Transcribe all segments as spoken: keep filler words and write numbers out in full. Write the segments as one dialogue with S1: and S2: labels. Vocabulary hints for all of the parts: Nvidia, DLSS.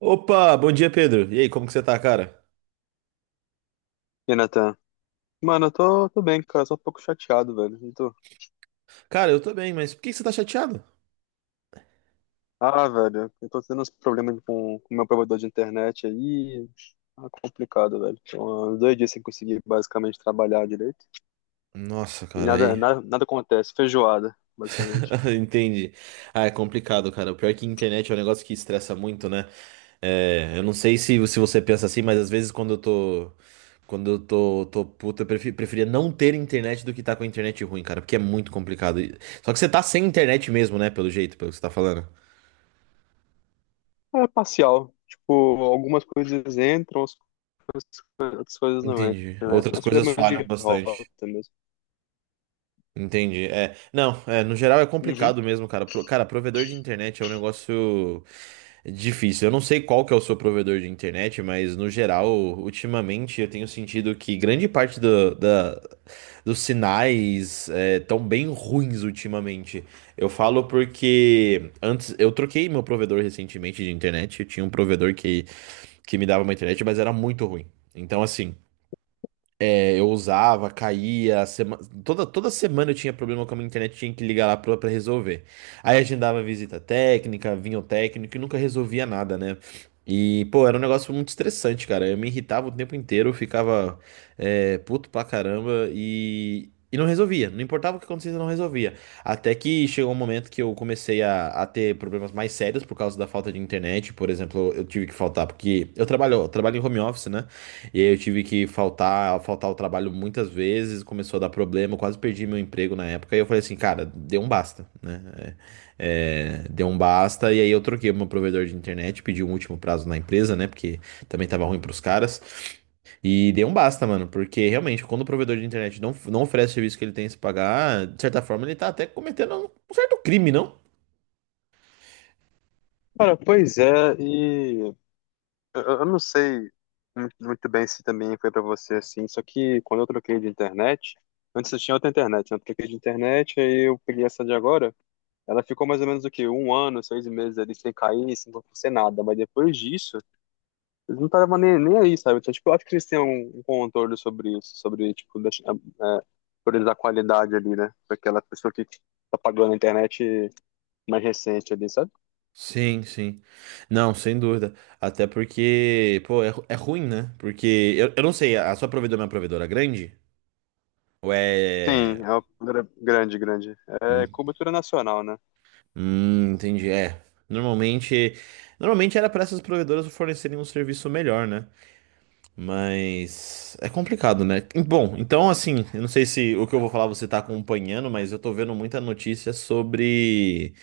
S1: Opa, bom dia, Pedro. E aí, como que você tá, cara?
S2: E Natan? Mano, eu tô, tô bem, cara, só um pouco chateado, velho. Eu tô...
S1: Cara, eu tô bem, mas por que que você tá chateado?
S2: Ah, velho, eu tô tendo uns problemas com o meu provedor de internet aí. Tá complicado, velho. Tô há dois dias sem conseguir basicamente trabalhar direito.
S1: Nossa,
S2: E
S1: cara,
S2: nada,
S1: aí.
S2: nada, nada acontece, feijoada, basicamente.
S1: Entendi. Ah, é complicado, cara. O pior é que internet é um negócio que estressa muito, né? É, eu não sei se, se você pensa assim, mas às vezes quando eu tô. Quando eu tô, tô puto, eu prefi- preferia não ter internet do que tá com a internet ruim, cara, porque é muito complicado. E- Só que você tá sem internet mesmo, né? Pelo jeito, pelo que você tá falando.
S2: É parcial. Tipo, algumas coisas entram, outras coisas outras coisas não entram,
S1: Entendi.
S2: né?
S1: Outras
S2: Mas
S1: coisas
S2: problemas
S1: falham
S2: de
S1: bastante.
S2: rota mesmo.
S1: Entendi. É, não, é, no geral é
S2: Uhum.
S1: complicado mesmo, cara. Pro- cara, provedor de internet é um negócio difícil. Eu não sei qual que é o seu provedor de internet, mas no geral, ultimamente eu tenho sentido que grande parte do- da, dos sinais é, estão bem ruins ultimamente. Eu falo porque antes eu troquei meu provedor recentemente de internet. Eu tinha um provedor que, que me dava uma internet, mas era muito ruim. Então, assim. É, eu usava, caía, sema- toda, toda semana eu tinha problema com a minha internet, tinha que ligar lá pra, pra resolver. Aí agendava visita técnica, vinha o técnico e nunca resolvia nada, né? E, pô, era um negócio muito estressante, cara. Eu me irritava o tempo inteiro, eu ficava é, puto pra caramba e, e não resolvia. Não importava o que acontecesse, eu não resolvia. Até que chegou um momento que eu comecei a, a ter problemas mais sérios por causa da falta de internet. Por exemplo, eu tive que faltar porque eu trabalho, eu trabalho em home office, né? E aí eu tive que faltar, faltar ao trabalho muitas vezes, começou a dar problema, eu quase perdi meu emprego na época. E eu falei assim, cara, deu um basta, né? É, é, deu um basta. E aí eu troquei o meu provedor de internet, pedi um último prazo na empresa, né? Porque também tava ruim pros caras. E deu um basta, mano, porque realmente, quando o provedor de internet não, não oferece o serviço que ele tem que se pagar, de certa forma ele tá até cometendo um certo crime, não?
S2: Cara, pois é, e Eu, eu não sei muito muito bem se também foi pra você assim, só que quando eu troquei de internet, antes eu tinha outra internet, né? Eu troquei de internet, aí eu peguei essa de agora. Ela ficou mais ou menos o quê? Um ano, seis meses ali sem cair, sem acontecer nada. Mas depois disso, eles não estavam nem, nem aí, sabe? Então, tipo, eu acho que eles têm um, um controle sobre isso, sobre, tipo, deixar, é, priorizar a qualidade ali, né? Pra aquela pessoa que tá pagando a internet mais recente ali, sabe?
S1: Sim, sim. Não, sem dúvida. Até porque, pô, é, ru- é ruim, né? Porque eu, eu não sei, a sua provedora é uma provedora grande? Ou é.
S2: Sim, é uma gra- grande, grande.
S1: Hum,
S2: É cobertura nacional, né?
S1: hum, entendi. É. Normalmente. Normalmente era para essas provedoras fornecerem um serviço melhor, né? Mas. É complicado, né? Bom, então, assim, eu não sei se o que eu vou falar você tá acompanhando, mas eu tô vendo muita notícia sobre.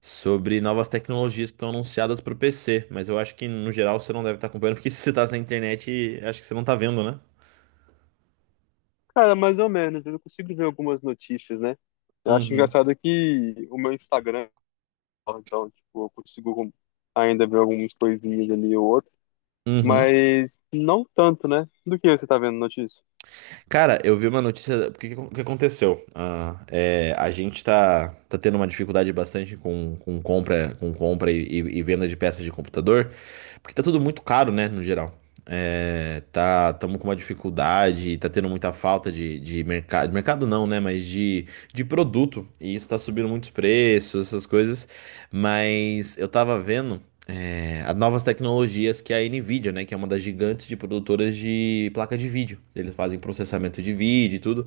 S1: sobre novas tecnologias que estão anunciadas para o P C, mas eu acho que no geral você não deve estar acompanhando, porque se você está na internet, acho que você não está vendo, né?
S2: Cara, mais ou menos, eu consigo ver algumas notícias, né? Eu acho
S1: Uhum.
S2: engraçado que o meu Instagram, então, tipo, eu consigo ainda ver algumas coisinhas ali ou outra,
S1: Uhum.
S2: mas não tanto, né? Do que você tá vendo notícia?
S1: Cara, eu vi uma notícia. O que, que aconteceu? Ah, é, a gente tá, tá tendo uma dificuldade bastante com, com compra, com compra e, e- e venda de peças de computador, porque tá tudo muito caro, né, no geral. É, tá, estamos com uma dificuldade, tá tendo muita falta de, de mercado. De mercado não, né? Mas de, de produto. E isso tá subindo muitos preços, essas coisas. Mas eu tava vendo é, as novas tecnologias que a Nvidia, né, que é uma das gigantes de produtoras de placa de vídeo. Eles fazem processamento de vídeo e tudo,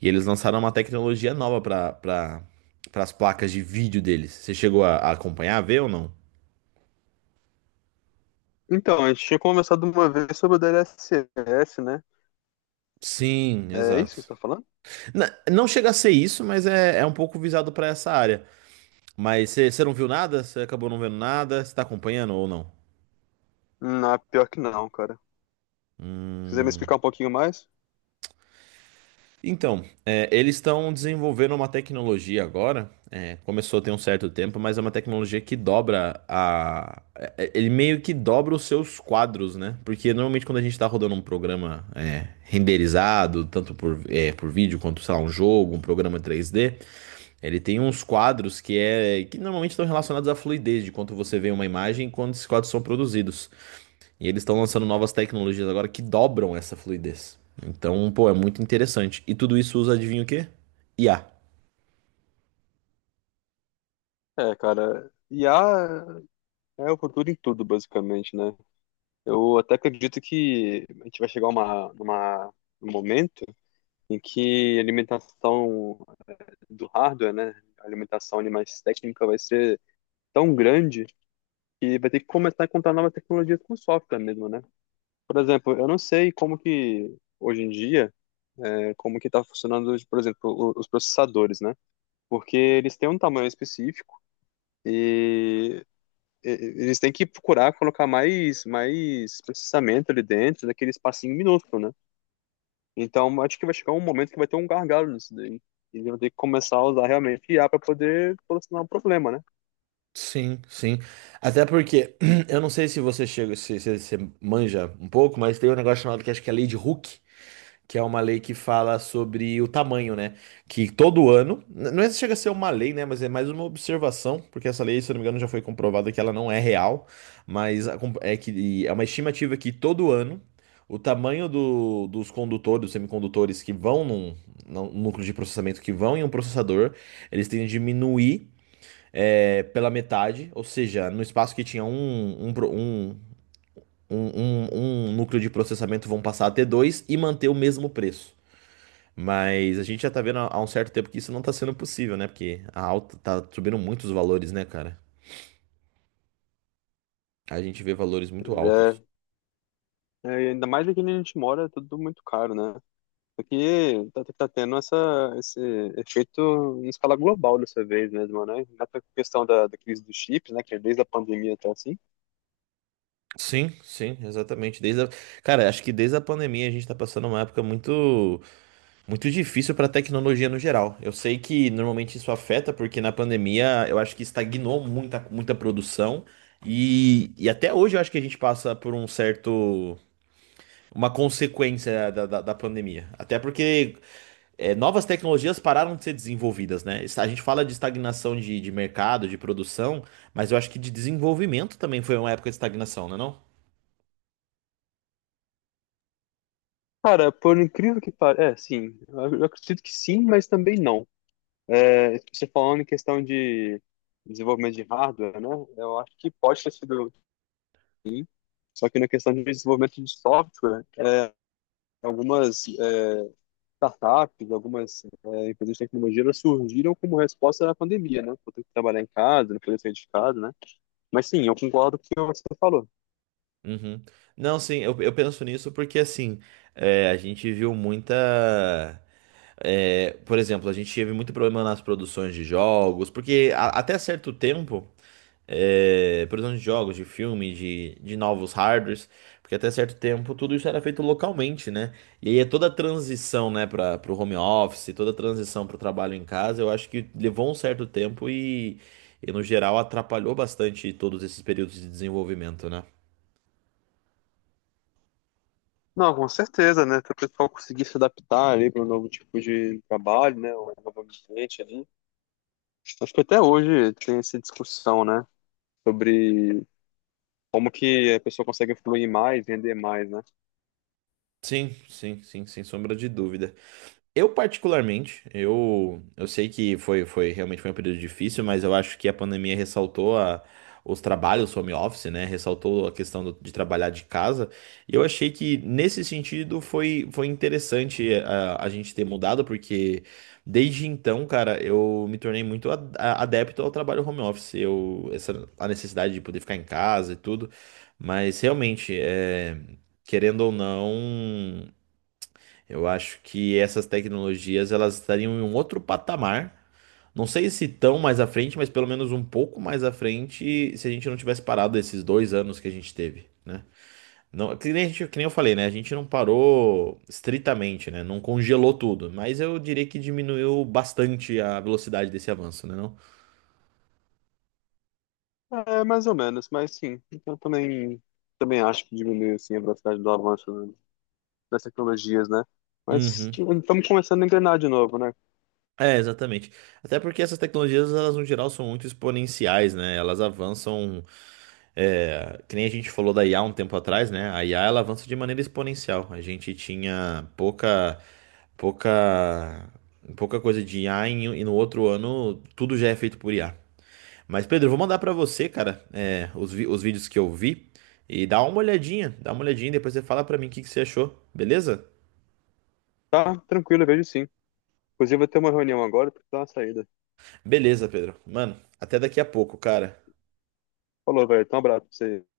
S1: e eles lançaram uma tecnologia nova para para as placas de vídeo deles. Você chegou a, a acompanhar, a ver ou não?
S2: Então, a gente tinha conversado uma vez sobre o D L S S, né?
S1: Sim,
S2: É
S1: exato.
S2: isso que você tá falando?
S1: Na- não chega a ser isso, mas é, é um pouco visado para essa área. Mas você você não viu nada? Você acabou não vendo nada? Você tá acompanhando ou
S2: Não, pior que não, cara. Se quiser me
S1: não?
S2: explicar um pouquinho mais?
S1: Então, é, eles estão desenvolvendo uma tecnologia agora. É, começou tem um certo tempo, mas é uma tecnologia que dobra a. é, é, Ele meio que dobra os seus quadros, né? Porque normalmente quando a gente está rodando um programa é, renderizado, tanto por, é, por vídeo quanto, sei lá, um jogo, um programa três D, ele tem uns quadros que é que normalmente estão relacionados à fluidez de quanto você vê uma imagem e quando esses quadros são produzidos. E eles estão lançando novas tecnologias agora que dobram essa fluidez. Então, pô, é muito interessante. E tudo isso usa, adivinha o quê? I A.
S2: É, cara, I a é o futuro em tudo, basicamente, né? Eu até acredito que a gente vai chegar a uma, uma, um momento em que a alimentação do hardware, né, a alimentação ali mais técnica vai ser tão grande que vai ter que começar a encontrar nova tecnologia com software mesmo, né? Por exemplo, eu não sei como que hoje em dia, né, como que está funcionando, por exemplo, o- os processadores, né? Porque eles têm um tamanho específico e e- eles têm que procurar colocar mais mais processamento ali dentro daquele espacinho minúsculo, né? Então, acho que vai chegar um momento que vai ter um gargalo nisso daí. Eles vão ter que começar a usar realmente I a para poder solucionar o problema, né?
S1: Sim, sim. Até porque eu não sei se você chega, se você manja um pouco, mas tem um negócio chamado que acho que é a lei de Hooke, que é uma lei que fala sobre o tamanho, né? Que todo ano, n- não é se chega a ser uma lei, né? Mas é mais uma observação, porque essa lei, se eu não me engano, já foi comprovada que ela não é real, mas a com- é que é uma estimativa que todo ano o tamanho do- dos condutores, dos semicondutores que vão num, num núcleo de processamento que vão em um processador, eles tendem a diminuir é, pela metade, ou seja, no espaço que tinha um, um, pro- um um, um- um núcleo de processamento vão passar a ter dois e manter o mesmo preço. Mas a gente já tá vendo há há um certo tempo que isso não tá sendo possível, né? Porque a alta tá subindo muito os valores, né, cara? A gente vê valores muito
S2: Pois
S1: altos.
S2: é. É, e ainda mais aqui onde a gente mora, é tudo muito caro, né? Aqui tá, tá tendo essa, esse efeito em escala global dessa vez mesmo, né? Na questão da, da crise dos chips, né? Que é desde a pandemia até assim.
S1: Sim, sim, exatamente. Desde a... Cara, acho que desde a pandemia a gente tá passando uma época muito, muito difícil pra tecnologia no geral. Eu sei que normalmente isso afeta, porque na pandemia eu acho que estagnou muita, muita produção. E, e até hoje eu acho que a gente passa por um certo, uma consequência da, da, da pandemia. Até porque é, novas tecnologias pararam de ser desenvolvidas, né? Isso- A gente fala de estagnação de, de mercado, de produção, mas eu acho que de desenvolvimento também foi uma época de estagnação, né, não?
S2: Cara, por incrível que pareça, é, sim, eu eu acredito que sim, mas também não. É, você falando em questão de desenvolvimento de hardware, né? Eu acho que pode ter sido. Só que na questão de desenvolvimento de software, é, algumas é, startups, algumas é, empresas de tecnologia elas surgiram como resposta à pandemia, né? Por ter que trabalhar em casa, não poder sair de casa, né? Mas sim, eu concordo com o que você falou.
S1: Uhum. Não, sim, eu, eu penso nisso porque assim, é, a gente viu muita. é, por exemplo, a gente teve muito problema nas produções de jogos, porque a- até certo tempo, é, produção de jogos, de filme, de, de novos hardwares, porque até certo tempo tudo isso era feito localmente, né? E aí é toda a transição, né, para o home office, toda a transição para o trabalho em casa, eu acho que levou um certo tempo e, e no geral atrapalhou bastante todos esses períodos de desenvolvimento, né?
S2: Não, com certeza, né? Para o pessoal conseguir se adaptar ali para um novo tipo de trabalho, né? Um novo ambiente ali. Acho que até hoje tem essa discussão, né? Sobre como que a pessoa consegue fluir mais, vender mais, né?
S1: Sim, sim, sim, sem sombra de dúvida. Eu particularmente, eu, eu sei que foi, foi realmente foi um período difícil, mas eu acho que a pandemia ressaltou a, os trabalhos home office, né? Ressaltou a questão do- de trabalhar de casa. E eu achei que nesse sentido foi, foi interessante eh, a, a gente ter mudado, porque desde então, cara, eu me tornei muito a- a- adepto ao trabalho home office. Eu, essa, a necessidade de poder ficar em casa e tudo. Mas realmente, é, querendo ou não. Eu acho que essas tecnologias elas estariam em um outro patamar. Não sei se tão mais à frente, mas pelo menos um pouco mais à frente, se a gente não tivesse parado esses dois anos que a gente teve, né? Não, que nem, a gente- que nem eu falei, né? A gente não parou estritamente, né? Não congelou tudo, mas eu diria que diminuiu bastante a velocidade desse avanço, né? Não?
S2: É, mais ou menos, mas sim, eu também, também acho que diminui assim, a velocidade do avanço, né, das tecnologias, né? Mas
S1: Uhum.
S2: tipo, estamos começando a engrenar de novo, né?
S1: É, exatamente. Até porque essas tecnologias, elas no geral são muito exponenciais, né? Elas avançam É, que nem a gente falou da I A um tempo atrás, né? A I A ela avança de maneira exponencial. A gente tinha pouca, pouca, pouca coisa de I A em- e e no outro ano tudo já é feito por I A. Mas Pedro, eu vou mandar pra você, cara, é, os, vi- os vídeos que eu vi e dá uma olhadinha, dá uma olhadinha, depois você fala pra mim o que que você achou, beleza?
S2: Tá, tranquilo, eu vejo sim. Inclusive, eu vou ter uma reunião agora, porque tá uma saída.
S1: Beleza, Pedro. Mano, até daqui a pouco, cara.
S2: Falou, velho, então um abraço pra você.